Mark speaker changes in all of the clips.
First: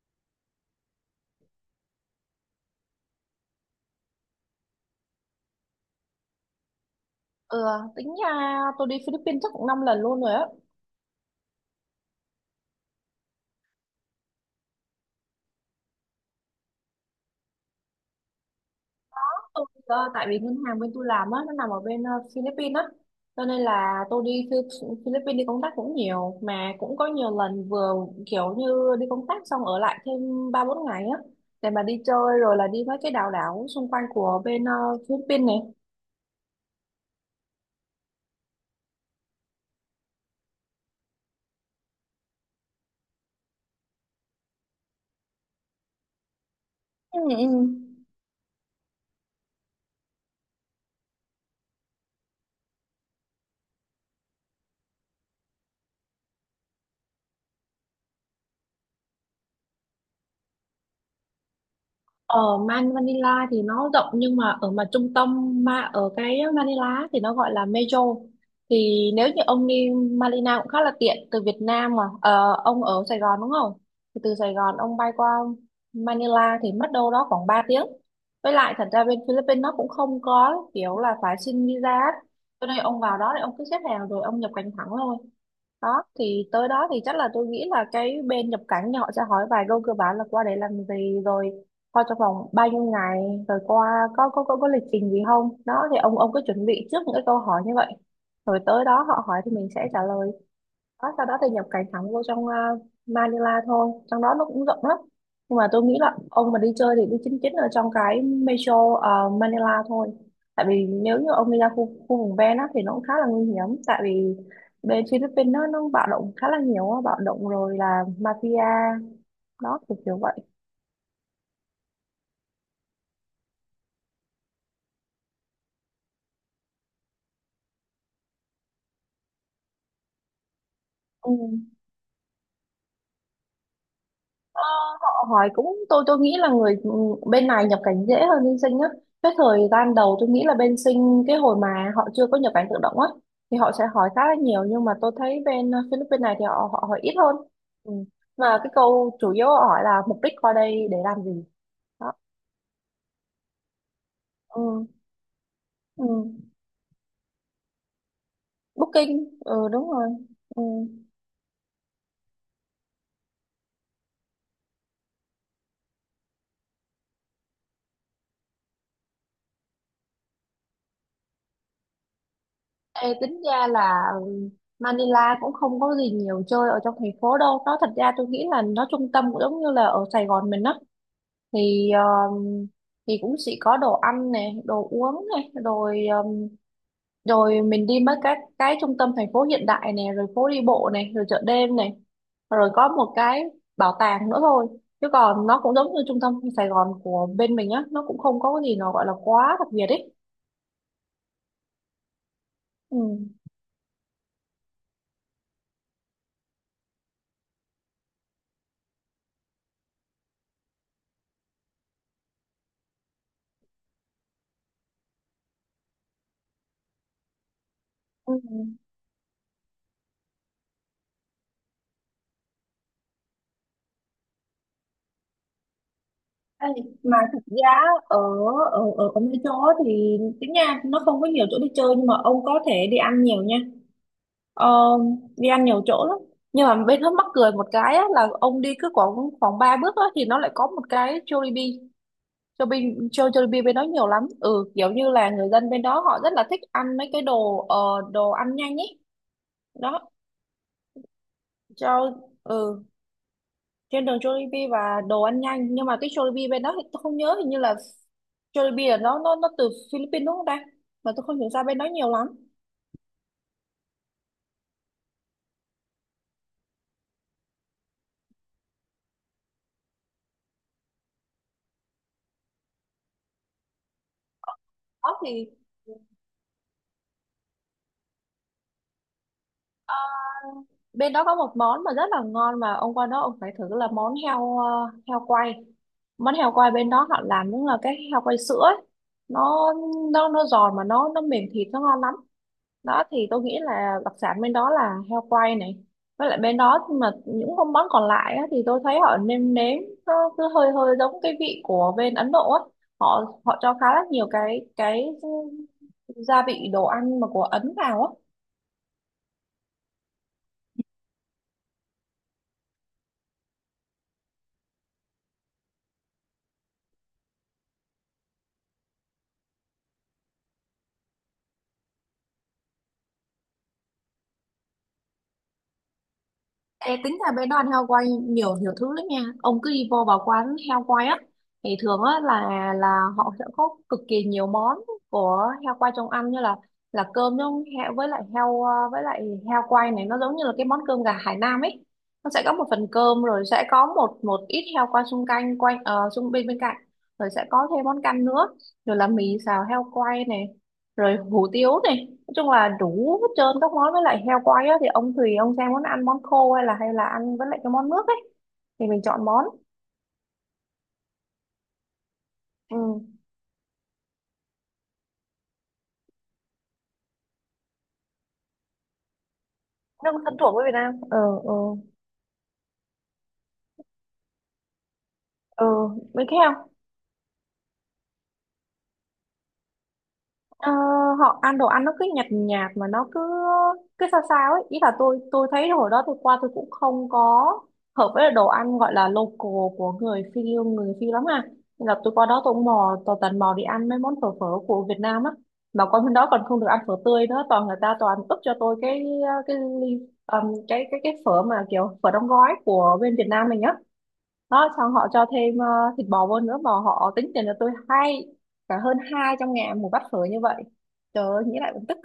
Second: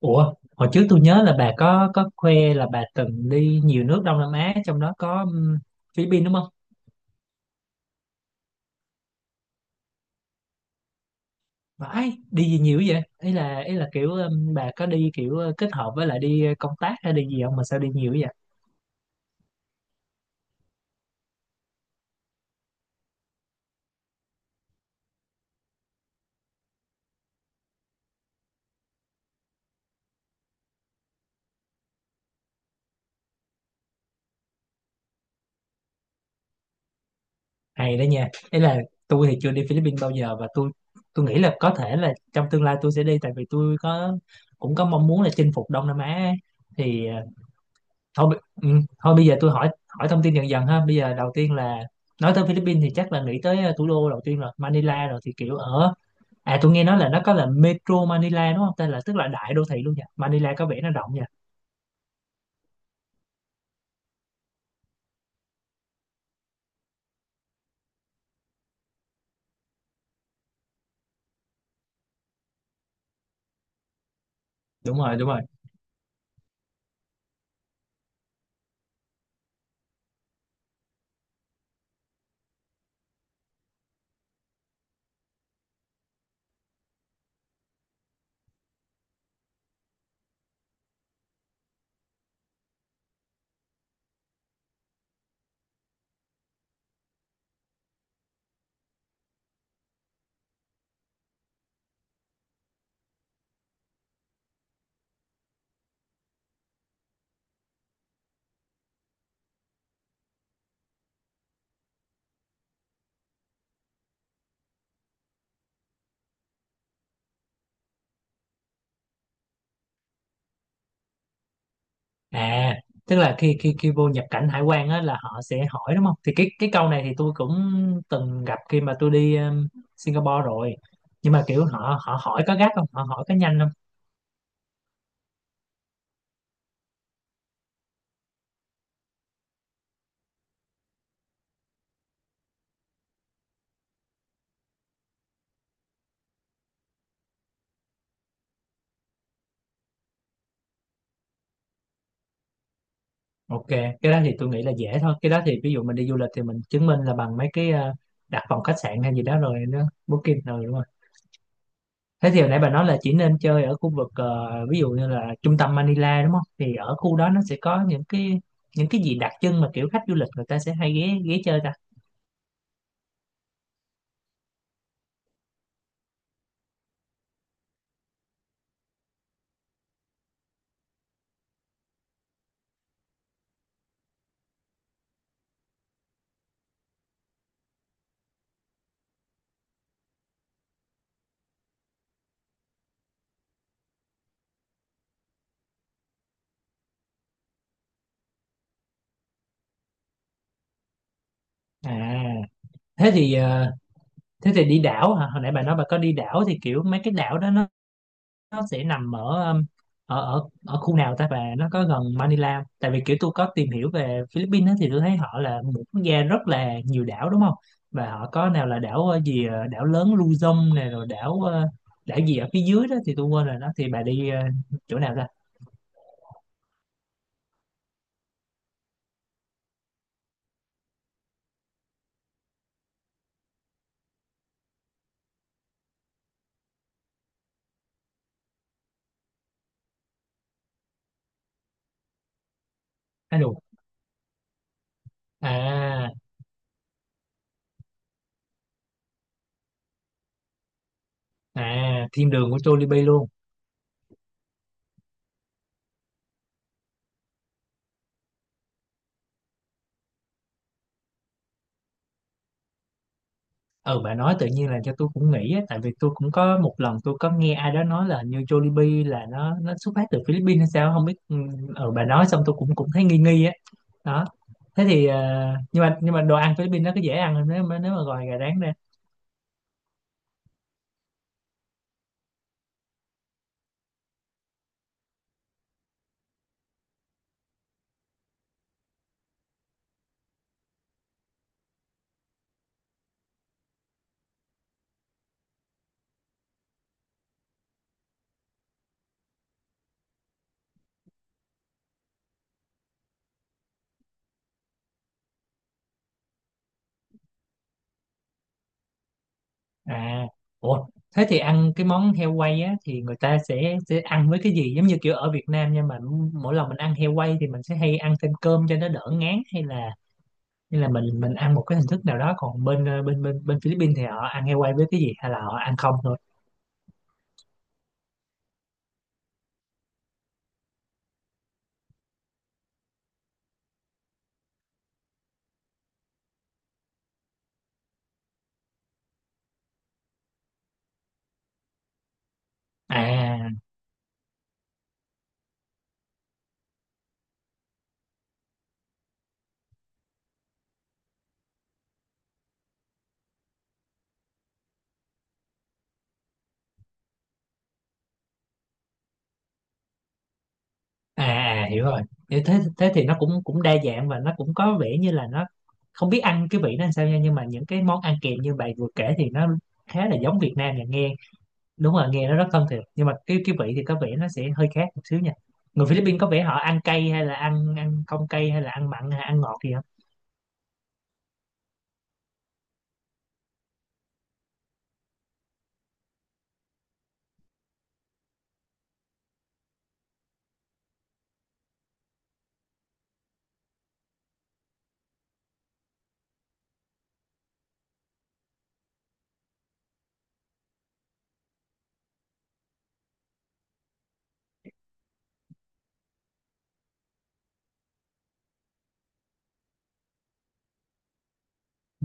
Speaker 1: Ủa, hồi trước tôi nhớ là bà có khoe là bà từng đi nhiều nước Đông Nam Á, trong đó có Philippines đúng không?
Speaker 2: Ừ, tính ra tôi đi Philippines chắc cũng 5 lần luôn rồi á.
Speaker 1: Vãi, đi gì nhiều vậy? Ý là kiểu bà có đi kiểu kết hợp với lại đi công tác hay đi gì không mà sao đi nhiều vậy?
Speaker 2: Tại vì ngân hàng bên tôi làm á, nó nằm ở bên Philippines á. Cho nên là tôi đi Philippines đi công tác cũng nhiều. Mà cũng có nhiều lần vừa kiểu như đi công tác xong ở lại thêm 3-4 ngày á. Để mà đi chơi rồi là đi mấy cái đảo đảo xung quanh của bên Philippines này.
Speaker 1: Hay đó nha. Ý là tôi thì chưa đi Philippines bao giờ, và tôi nghĩ là có thể là trong tương lai tôi sẽ đi, tại vì tôi cũng có mong muốn là chinh phục Đông Nam Á ấy. Thì
Speaker 2: Ừ, ừ.
Speaker 1: thôi bi- thôi bây giờ tôi hỏi hỏi thông tin dần dần ha. Bây giờ đầu tiên là, nói tới Philippines thì chắc là nghĩ tới thủ đô đầu tiên, rồi Manila. Rồi thì kiểu ở, à tôi nghe nói là nó có là Metro Manila đúng không, tên là, tức là đại đô thị luôn nha. Manila có vẻ nó rộng nha.
Speaker 2: Ở Manila thì nó rộng, nhưng mà ở mà trung tâm mà ở cái Manila thì nó gọi là Metro. Thì nếu như ông đi Manila cũng khá là tiện từ Việt Nam. Ông ở Sài Gòn đúng không? Thì từ Sài Gòn ông
Speaker 1: Đúng
Speaker 2: bay
Speaker 1: rồi,
Speaker 2: qua
Speaker 1: đúng rồi.
Speaker 2: Manila thì mất đâu đó khoảng 3 tiếng. Với lại thật ra bên Philippines nó cũng không có kiểu là phải xin visa á, cho nên ông vào đó thì ông cứ xếp hàng rồi ông nhập cảnh thẳng thôi. Đó, thì tới đó thì chắc là tôi nghĩ là cái bên nhập cảnh thì họ sẽ hỏi vài câu cơ bản là qua đấy làm gì rồi qua trong vòng bao nhiêu ngày rồi qua có lịch trình gì không. Đó thì ông cứ chuẩn bị trước những cái câu hỏi như vậy, rồi tới đó họ hỏi thì mình sẽ trả lời. Đó, sau đó thì nhập cảnh thẳng vô trong Manila thôi. Trong đó nó cũng rộng lắm, nhưng mà tôi nghĩ là ông mà đi chơi thì đi chính chính ở trong cái metro Manila thôi. Tại vì nếu như ông đi ra khu vùng ven á, thì nó cũng khá là nguy hiểm. Tại vì bên Philippines nó bạo động khá là nhiều á, bạo động rồi là mafia, đó, kiểu kiểu vậy.
Speaker 1: À tức là khi khi khi vô nhập cảnh hải quan á là họ sẽ hỏi đúng không? Thì cái câu này thì tôi cũng từng gặp khi mà tôi đi Singapore rồi.
Speaker 2: Ừ.
Speaker 1: Nhưng mà kiểu họ họ hỏi có gắt không, họ hỏi có nhanh không?
Speaker 2: Ờ, Họ hỏi cũng, tôi nghĩ là người bên này nhập cảnh dễ hơn bên sinh á. Cái thời gian đầu tôi nghĩ là bên sinh cái hồi mà họ chưa có nhập cảnh tự động á thì họ sẽ hỏi khá là nhiều, nhưng mà tôi thấy bên Philippines này thì họ họ hỏi ít hơn. Ừ. Mà cái câu chủ yếu họ hỏi là mục đích qua đây để làm gì, đó.
Speaker 1: Ok, cái đó thì tôi nghĩ là
Speaker 2: Ừ.
Speaker 1: dễ thôi. Cái đó thì ví dụ mình
Speaker 2: Ừ.
Speaker 1: đi du lịch thì mình chứng minh là bằng mấy cái đặt phòng khách sạn hay gì
Speaker 2: Booking,
Speaker 1: đó, rồi
Speaker 2: ừ,
Speaker 1: nó
Speaker 2: đúng rồi.
Speaker 1: booking
Speaker 2: Ừ.
Speaker 1: rồi đúng không? Thế thì hồi nãy bà nói là chỉ nên chơi ở khu vực ví dụ như là trung tâm Manila đúng không? Thì ở khu đó nó sẽ có những cái gì đặc trưng mà kiểu khách du lịch người ta sẽ hay ghé ghé chơi ta?
Speaker 2: Ê, tính ra là ừ, Manila cũng không có gì nhiều chơi ở trong thành phố đâu. Nó, thật ra tôi nghĩ là nó trung tâm cũng giống như là ở Sài Gòn mình á, thì um, thì cũng sẽ có đồ ăn này, đồ uống này, rồi rồi mình đi mấy cái trung tâm thành phố hiện đại này, rồi phố đi bộ này, rồi chợ đêm này, rồi có một cái bảo tàng nữa thôi. Chứ còn nó cũng giống như trung tâm Sài Gòn của bên mình á, nó cũng không có cái gì nó gọi là quá đặc biệt ấy.
Speaker 1: À,
Speaker 2: Ừ.
Speaker 1: thế thì ờ, thế thì đi đảo hả? Hồi nãy bà nói bà có đi đảo thì kiểu mấy cái đảo đó nó sẽ nằm ở ở khu nào ta, và nó có gần Manila không? Tại vì kiểu tôi có tìm hiểu về Philippines á, thì tôi thấy họ là một quốc gia rất là nhiều đảo đúng không? Và họ
Speaker 2: Ừ.
Speaker 1: có nào là đảo đảo lớn Luzon này, rồi đảo gì ở phía dưới đó thì tôi quên rồi. Đó thì bà đi chỗ nào ra?
Speaker 2: Ê, mà thực ra ở ở ở ở mấy chỗ thì tính nha, nó không có nhiều chỗ đi chơi nhưng mà ông có thể đi ăn nhiều nha. Ờ, Đi ăn nhiều chỗ lắm, nhưng mà bên Hớt mắc cười một cái á, là ông đi cứ khoảng khoảng 3 bước á, thì nó lại có một cái Jollibee. Jollibee,
Speaker 1: À,
Speaker 2: Jollibee bên đó nhiều lắm. Ừ, kiểu như là người dân bên đó
Speaker 1: à,
Speaker 2: họ rất là thích ăn mấy cái đồ ăn nhanh ấy, đó
Speaker 1: à,
Speaker 2: cho.
Speaker 1: thiên đường của
Speaker 2: Ừ,
Speaker 1: Jollibee luôn.
Speaker 2: trên đường Jollibee và đồ ăn nhanh. Nhưng mà cái Jollibee bên đó thì tôi không nhớ, hình như là Jollibee là nó từ Philippines đúng không ta? Mà tôi không hiểu ra bên đó nhiều lắm.
Speaker 1: Ừ, bà nói tự nhiên là cho tôi cũng nghĩ á, tại vì tôi cũng có một lần tôi có nghe ai đó nói là hình như Jollibee là nó xuất phát từ Philippines hay sao không biết. Ừ, ừ bà nói xong tôi cũng cũng thấy nghi nghi á đó. Thế thì
Speaker 2: Đó thì
Speaker 1: nhưng mà đồ ăn Philippines nó có dễ ăn không nếu mà, gọi gà rán ra?
Speaker 2: bên đó có một món mà rất là ngon mà ông qua đó ông phải thử, là món heo quay. Món heo quay bên đó họ làm đúng là cái heo quay sữa ấy. nó nó giòn mà nó mềm, thịt nó ngon lắm. Đó thì tôi nghĩ là đặc sản bên đó là heo quay này. Với lại bên đó mà những con món còn lại á, thì tôi thấy họ nêm nếm nó cứ hơi hơi giống cái vị của bên Ấn Độ á. Họ họ cho khá là nhiều cái gia vị đồ ăn mà của Ấn vào á.
Speaker 1: À, ủa thế thì ăn cái món heo quay á thì người ta sẽ ăn với cái gì? Giống như kiểu ở Việt Nam, nhưng mà mỗi lần mình ăn heo quay thì mình sẽ hay ăn thêm cơm cho nó đỡ ngán, hay là nên là mình ăn một cái hình thức nào đó? Còn bên bên Philippines thì họ ăn heo quay với cái gì, hay là họ ăn không thôi?
Speaker 2: Ê, tính ra bé Đoan heo quay nhiều nhiều thứ lắm nha. Ông cứ đi vô vào quán heo quay á thì thường á là họ sẽ có cực kỳ nhiều món của heo quay trong ăn, như là cơm trong heo, với lại với lại heo quay này nó giống như là cái món cơm gà Hải Nam ấy. Nó sẽ có một phần cơm rồi
Speaker 1: À,
Speaker 2: sẽ có một một ít heo quay xung quanh quanh ờ, xung bên bên cạnh, rồi sẽ có thêm món canh nữa, rồi là mì xào heo quay này, rồi hủ tiếu này. Nói chung là đủ hết trơn các món. Với lại heo quay á thì ông tùy ông xem muốn ăn món khô hay là ăn với lại cái món nước ấy, thì mình chọn món.
Speaker 1: à, à, hiểu rồi. thế thế
Speaker 2: Ừ,
Speaker 1: thế thì nó cũng cũng đa dạng, và nó cũng có vẻ như là nó không biết ăn cái vị nó làm sao nha. Nhưng mà những cái món ăn kèm như bạn vừa kể thì nó khá
Speaker 2: nó
Speaker 1: là
Speaker 2: cũng thân
Speaker 1: giống Việt
Speaker 2: thuộc với Việt
Speaker 1: Nam nha,
Speaker 2: Nam.
Speaker 1: nghe.
Speaker 2: Ừ. Ừ.
Speaker 1: Đúng rồi, nghe nó rất thân thiện. Nhưng mà cái vị thì có vẻ nó sẽ hơi khác một xíu nha.
Speaker 2: Ừ,
Speaker 1: Người Philippines
Speaker 2: mấy
Speaker 1: có
Speaker 2: cái
Speaker 1: vẻ họ
Speaker 2: heo.
Speaker 1: ăn cay, hay là ăn ăn không cay, hay là ăn mặn hay ăn ngọt gì?
Speaker 2: Ờ, họ ăn đồ ăn nó cứ nhạt nhạt mà nó cứ cứ sao sao ấy. Ý là tôi thấy hồi đó tôi qua tôi cũng không có hợp với đồ ăn gọi là local của người Phi lắm à. Nên là tôi qua đó tôi cũng mò, tôi tần mò đi ăn mấy món phở phở của Việt Nam á. Mà qua bên đó còn không được ăn phở tươi nữa, toàn người ta toàn ướp cho tôi cái ly, cái phở mà kiểu phở đóng gói của bên Việt Nam mình á. Đó, xong họ cho thêm ờ, thịt bò vô nữa mà họ tính tiền cho tôi hai cả hơn 200.000 một bát phở như vậy. Trời ơi, nghĩ lại cũng tức.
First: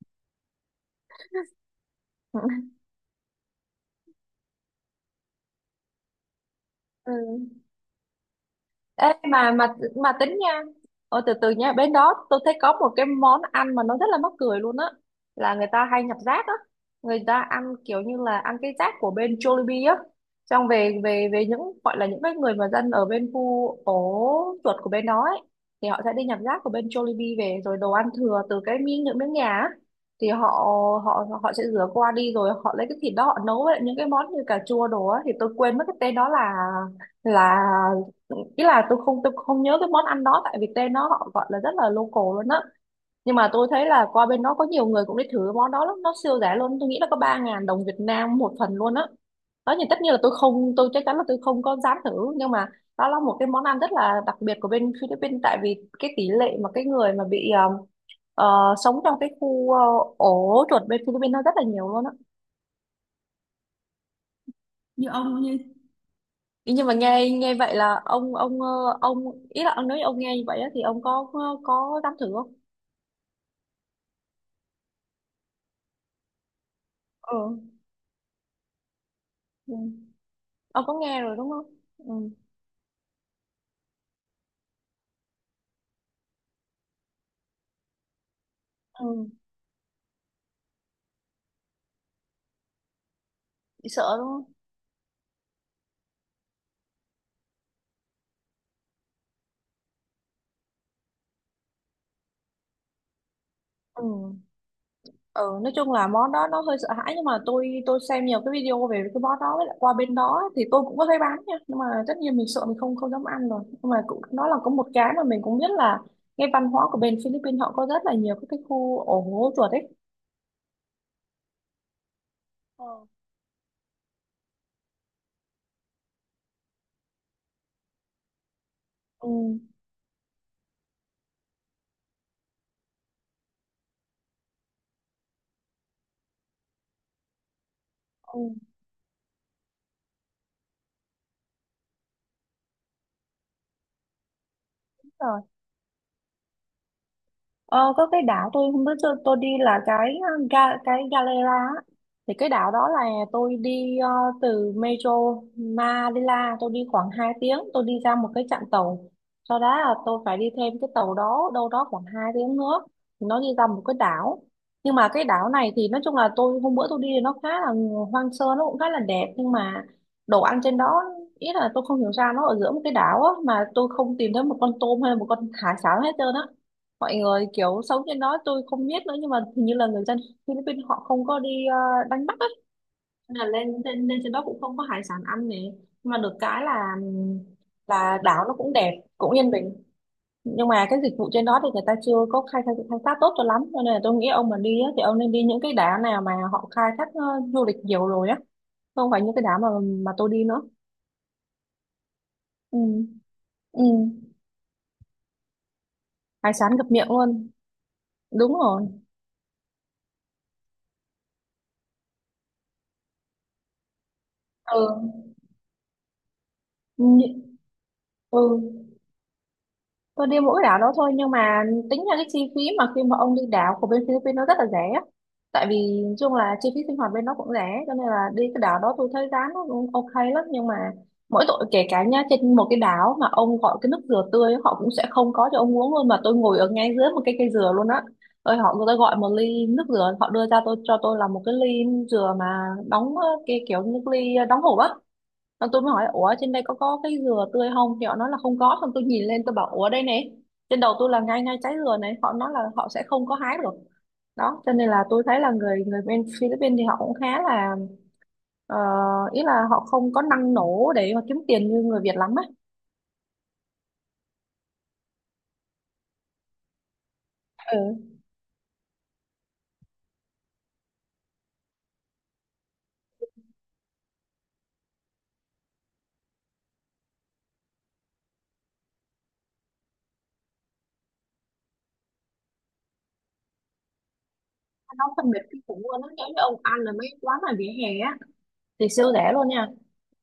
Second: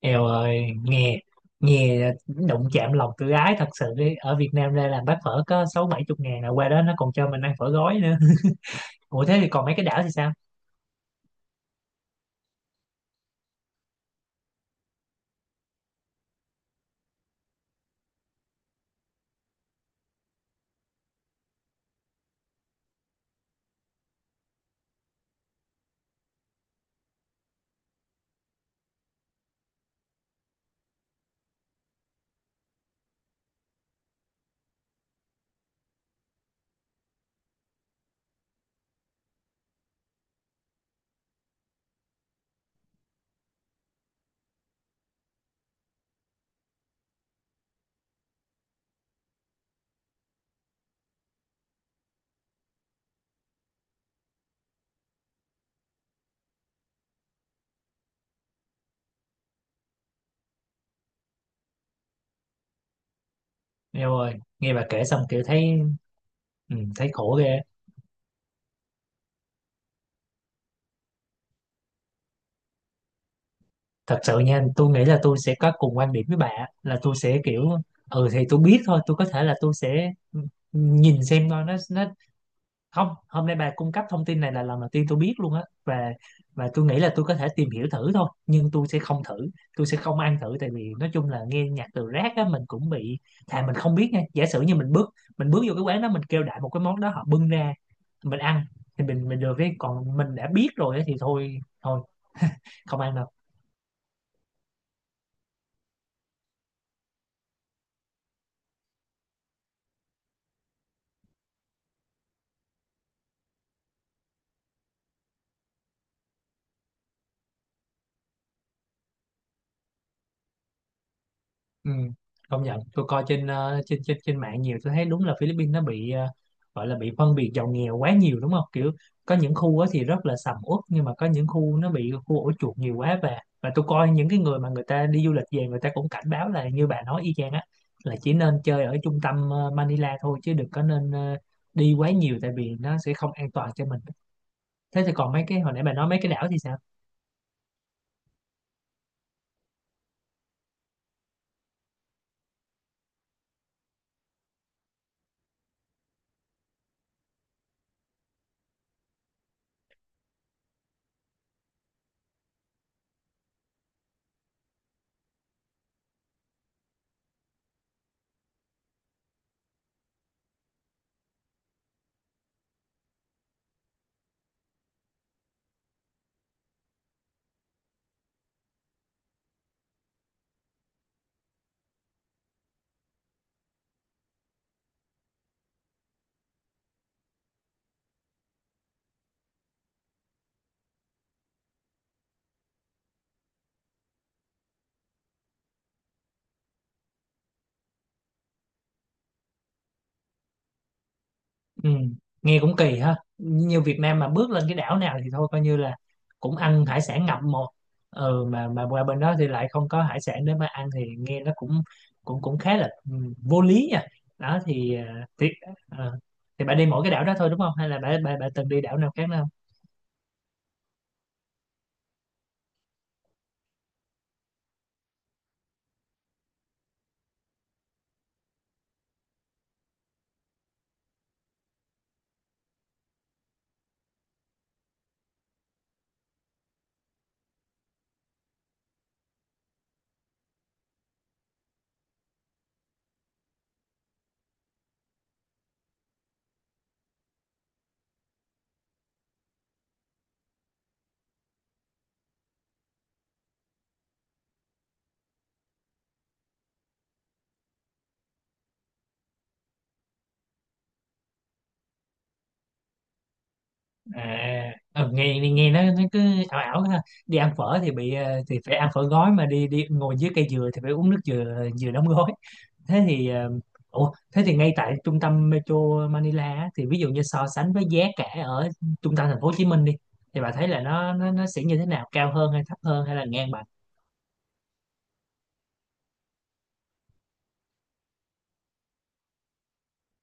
Speaker 1: Eo ơi, nghe nghe đụng chạm lòng tự ái thật sự đi. Ở Việt Nam ra làm bát phở có 60-70 ngàn, là qua đó nó
Speaker 2: Ừ.
Speaker 1: còn cho mình ăn phở gói nữa.
Speaker 2: Ê,
Speaker 1: Ủa thế thì còn mấy cái đảo thì
Speaker 2: mà
Speaker 1: sao?
Speaker 2: tính nha, ôi từ từ nha, bên đó tôi thấy có một cái món ăn mà nó rất là mắc cười luôn á, là người ta hay nhặt rác á. Người ta ăn kiểu như là ăn cái rác của bên Jollibee á. Xong về về về những gọi là những cái người mà dân ở bên khu ổ chuột của bên đó ấy, thì họ sẽ đi nhặt rác của bên Jollibee về, rồi đồ ăn thừa từ cái miếng những miếng nhà á, thì họ họ họ sẽ rửa qua đi, rồi họ lấy cái thịt đó họ nấu với những cái món như cà chua đồ á. Thì tôi quên mất cái tên đó là ý là tôi không nhớ cái món ăn đó. Tại Việt Nam nó, họ gọi là rất là local luôn á, nhưng mà tôi thấy là qua bên đó có nhiều người cũng đi thử cái món đó lắm. Nó siêu rẻ luôn, tôi nghĩ là có 3.000 đồng Việt Nam một phần luôn á. Đó thì tất nhiên là tôi không tôi chắc chắn là tôi không có dám thử, nhưng mà đó là một cái món ăn rất là đặc biệt của bên Philippines. Tại vì cái tỷ lệ mà cái người mà sống trong cái khu ổ chuột bên Philippines nó rất là nhiều luôn á,
Speaker 1: Eo ơi, nghe bà kể
Speaker 2: như
Speaker 1: xong
Speaker 2: ông.
Speaker 1: kiểu thấy.
Speaker 2: Ý,
Speaker 1: Ừ,
Speaker 2: nhưng mà
Speaker 1: thấy
Speaker 2: nghe
Speaker 1: khổ
Speaker 2: nghe
Speaker 1: ghê.
Speaker 2: vậy là ông ý là ông nói ông nghe như vậy á, thì ông có dám thử không?
Speaker 1: Thật sự nha, tôi nghĩ là tôi sẽ có cùng quan điểm với bà á, là tôi sẽ kiểu
Speaker 2: Ừ.
Speaker 1: ừ thì tôi biết thôi. Tôi có thể là
Speaker 2: Ừ.
Speaker 1: tôi sẽ
Speaker 2: Ông có nghe
Speaker 1: nhìn
Speaker 2: rồi đúng
Speaker 1: xem coi
Speaker 2: không?
Speaker 1: nó
Speaker 2: Ừ.
Speaker 1: không. Hôm nay bà cung cấp thông tin này là lần đầu tiên tôi biết luôn á, và tôi nghĩ là tôi có thể tìm hiểu thử thôi, nhưng tôi sẽ không
Speaker 2: Ừ.
Speaker 1: thử. Tôi sẽ không ăn thử, tại vì nói chung là nghe nhạc từ rác á mình cũng bị. Thà mình
Speaker 2: Bị
Speaker 1: không biết
Speaker 2: sợ
Speaker 1: nha,
Speaker 2: đúng
Speaker 1: giả
Speaker 2: không?
Speaker 1: sử như mình bước vô cái quán đó mình kêu đại một cái món đó, họ bưng ra mình ăn thì mình được cái. Còn mình đã biết rồi á thì thôi thôi không ăn đâu.
Speaker 2: Ừ. Ừ. Nói chung là món đó nó hơi sợ hãi, nhưng mà tôi xem nhiều cái video về cái món đó. Với lại qua bên đó thì tôi cũng có thấy bán nha, nhưng mà tất nhiên mình sợ mình không không dám ăn rồi. Nhưng mà cũng nó là có một cái mà mình cũng biết là cái văn hóa của bên Philippines họ có rất là nhiều các cái khu ổ hố chuột ấy.
Speaker 1: Ừ, công nhận tôi
Speaker 2: Ừ.
Speaker 1: coi trên trên mạng nhiều, tôi thấy đúng là Philippines nó bị gọi là bị phân biệt giàu nghèo quá nhiều đúng không, kiểu
Speaker 2: Ừ.
Speaker 1: có những khu á thì rất là sầm uất, nhưng mà có những khu nó bị khu ổ chuột nhiều quá. Và tôi coi những cái người mà người ta đi du lịch về người ta cũng cảnh báo là như bà nói y chang á, là chỉ
Speaker 2: Ừ.
Speaker 1: nên chơi ở trung tâm Manila thôi, chứ đừng có nên đi quá nhiều, tại vì nó sẽ không an toàn cho mình. Thế
Speaker 2: Đúng
Speaker 1: thì còn
Speaker 2: rồi.
Speaker 1: mấy cái hồi nãy bà nói mấy cái đảo thì sao?
Speaker 2: Ờ, có cái đảo tôi không biết, tôi đi là cái Galera á. Thì cái đảo đó là tôi đi từ Metro Manila. Tôi đi khoảng 2 tiếng, tôi đi ra một cái trạm tàu, sau đó là tôi phải đi thêm cái tàu đó đâu đó khoảng 2 tiếng nữa thì nó đi ra một cái đảo. Nhưng mà cái đảo này thì nói chung là tôi hôm bữa tôi đi thì nó khá là hoang sơ, nó cũng khá là đẹp, nhưng mà đồ ăn trên đó, ý là tôi không hiểu sao nó ở giữa một cái đảo á mà tôi không tìm thấy một con tôm hay là một con hải sản hết trơn á. Mọi người kiểu sống trên đó tôi không biết nữa, nhưng mà hình như là người dân Philippines họ không có đi đánh bắt ấy. Nên là lên lên lên trên đó cũng không có hải sản ăn này, nhưng mà được cái là đảo nó cũng đẹp, cũng yên bình, nhưng mà cái dịch vụ trên đó thì người ta chưa có khai thác tốt cho lắm. Cho nên là tôi nghĩ ông mà đi á, thì ông nên đi những cái đảo nào mà họ khai thác du lịch nhiều rồi á, không phải những cái đảo mà tôi đi nữa.
Speaker 1: Ừ, nghe cũng
Speaker 2: Ừ.
Speaker 1: kỳ ha. Như
Speaker 2: Ừ.
Speaker 1: Việt Nam mà bước lên cái đảo nào thì thôi coi như là
Speaker 2: Hải
Speaker 1: cũng
Speaker 2: sản ngập
Speaker 1: ăn hải
Speaker 2: miệng
Speaker 1: sản ngập
Speaker 2: luôn.
Speaker 1: một. Ừ,
Speaker 2: Đúng
Speaker 1: mà
Speaker 2: rồi.
Speaker 1: qua bên đó thì lại không có hải sản để mà ăn, thì nghe nó cũng cũng cũng khá là vô lý nha. Đó
Speaker 2: Ừ.
Speaker 1: thì ờ, thì bạn đi mỗi cái đảo đó
Speaker 2: Ừ.
Speaker 1: thôi đúng không, hay là bạn
Speaker 2: Ừ.
Speaker 1: bạn, bạn từng đi đảo nào khác nữa không?
Speaker 2: Tôi đi mỗi đảo đó thôi, nhưng mà tính ra cái chi phí mà khi mà ông đi đảo của bên Philippines nó rất là rẻ á. Tại vì nói chung là chi phí sinh hoạt bên nó cũng rẻ, cho nên là đi cái đảo đó tôi thấy giá nó cũng ok lắm. Nhưng mà mỗi tội kể cả nha, trên một cái đảo mà ông gọi cái nước dừa tươi họ cũng sẽ không có cho ông uống luôn, mà tôi ngồi ở ngay dưới một cái cây dừa luôn á. Rồi người ta gọi một ly nước dừa, họ đưa ra tôi, cho tôi là một cái ly dừa mà đóng cái kiểu như cái ly đóng hộp á. Xong tôi mới hỏi ủa trên đây có cái dừa tươi không, thì họ nói là không có. Xong tôi nhìn lên tôi bảo ủa đây này, trên đầu tôi là ngay ngay trái dừa này, họ nói là họ sẽ không có hái được. Đó cho nên là tôi thấy là người người bên Philippines thì họ cũng khá là ờ, ý là họ không có năng nổ để mà kiếm tiền như người Việt lắm á.
Speaker 1: À ừ, nghe nghe nó cứ ảo ảo ha. Đi ăn phở thì
Speaker 2: Ừ.
Speaker 1: bị thì phải ăn phở gói, mà đi đi ngồi dưới cây dừa thì phải uống nước dừa dừa đóng gói. Thế thì ờ, ủa thế thì ngay tại trung tâm Metro Manila á, thì ví dụ như so sánh với giá cả ở trung tâm thành phố Hồ Chí Minh đi, thì bà thấy là nó sẽ như thế nào, cao hơn hay thấp hơn hay là ngang bằng?
Speaker 2: Nó phân biệt kinh khủng luôn. Nó giống như ông ăn ở mấy quán mà vỉa hè á thì siêu rẻ luôn nha,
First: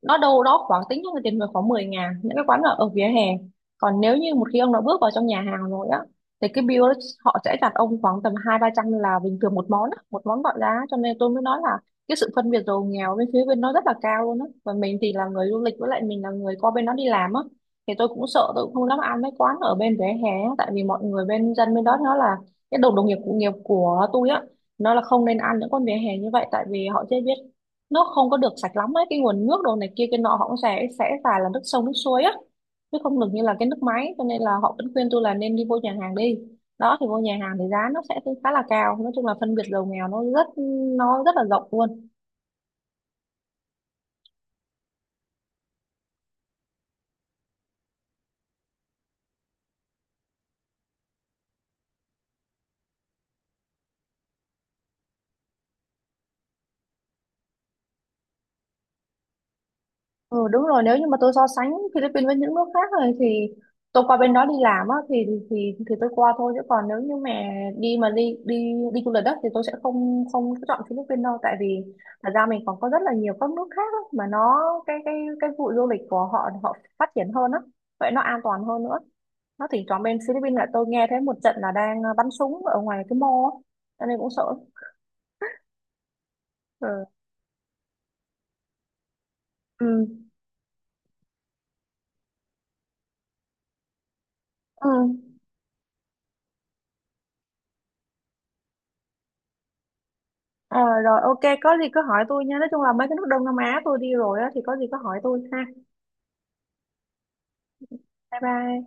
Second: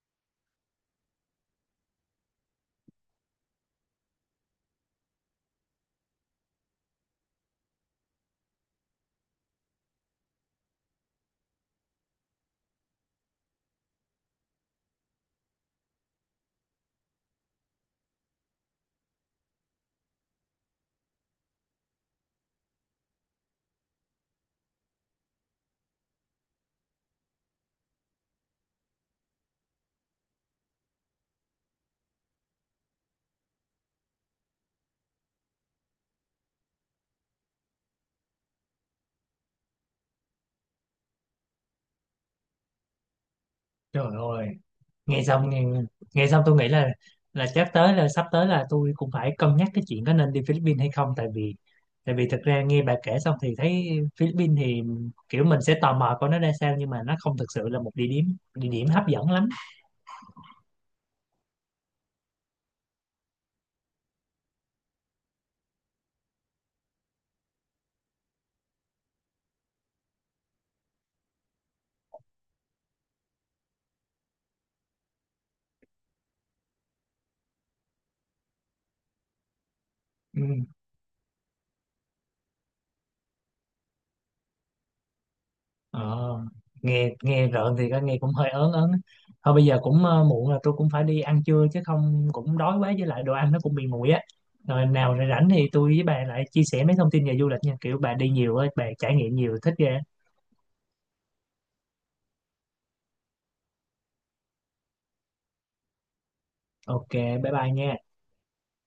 Speaker 2: nó đâu đó khoảng tính cho người tiền về khoảng 10 ngàn, những cái quán ở ở vỉa hè. Còn nếu như một khi ông đã bước vào trong nhà hàng rồi á, thì cái bill đó họ sẽ đặt ông khoảng tầm 2-3 trăm là bình thường một món á, một món gọi giá. Cho nên tôi mới nói là cái sự phân biệt giàu nghèo bên phía bên nó rất là cao luôn á. Và mình thì là người du lịch, với lại mình là người qua bên đó đi làm á, thì tôi cũng sợ, tôi cũng không dám ăn mấy quán ở bên vỉa hè á, tại vì mọi người bên dân bên đó nó là cái đồng đồng nghiệp cụ nghiệp của tôi á, nó là không nên ăn những con vỉa hè như vậy, tại vì họ chưa biết, nó không có được sạch lắm ấy, cái nguồn nước đồ này kia cái nọ họ cũng sẽ xài là nước sông nước suối á, chứ không được như là cái nước máy. Cho nên là họ vẫn khuyên tôi là nên đi vô nhà hàng đi. Đó thì vô nhà hàng thì giá nó sẽ khá là cao. Nói chung là phân biệt giàu nghèo nó rất là rộng luôn.
Speaker 1: Trời ơi, nghe xong nghe, nghe xong tôi nghĩ là chắc tới là sắp tới là tôi cũng phải cân nhắc cái chuyện có nên đi Philippines hay không, tại vì thực ra nghe bà kể xong thì thấy Philippines thì kiểu mình sẽ tò mò coi nó ra sao. Nhưng mà nó không thực sự là một địa điểm hấp dẫn lắm.
Speaker 2: Ừ, đúng rồi. Nếu như mà tôi so sánh Philippines với những nước khác rồi thì tôi qua bên đó đi làm á thì tôi qua thôi, chứ còn nếu như mà đi đi đi du lịch đó thì tôi sẽ không không chọn Philippines đâu. Tại vì thật ra mình còn có rất là nhiều các nước khác á, mà nó cái cái cái vụ du lịch của họ họ phát triển hơn á, vậy nó an toàn hơn nữa. Nó thì chọn bên
Speaker 1: Ừ.
Speaker 2: Philippines là tôi nghe thấy một trận là đang bắn súng ở ngoài cái mall á, cho nên cũng sợ.
Speaker 1: Ờ,
Speaker 2: Ừ.
Speaker 1: nghe nghe rợn thì có, nghe cũng hơi ớn ớn á. Thôi bây giờ
Speaker 2: Ừ.
Speaker 1: cũng muộn rồi, tôi cũng phải đi ăn trưa chứ không cũng đói quá, với lại đồ ăn nó cũng bị nguội á. Rồi
Speaker 2: Ừ.
Speaker 1: nào, rồi rảnh thì tôi với bà lại chia sẻ mấy thông tin về du lịch nha, kiểu bà đi nhiều á, bà trải nghiệm nhiều thích ghê.
Speaker 2: Ờ, rồi ok, có gì cứ hỏi tôi nha, nói chung là mấy cái nước Đông Nam Á tôi đi rồi á thì có gì cứ hỏi tôi ha.
Speaker 1: Ok, bye bye nha.
Speaker 2: Bye bye.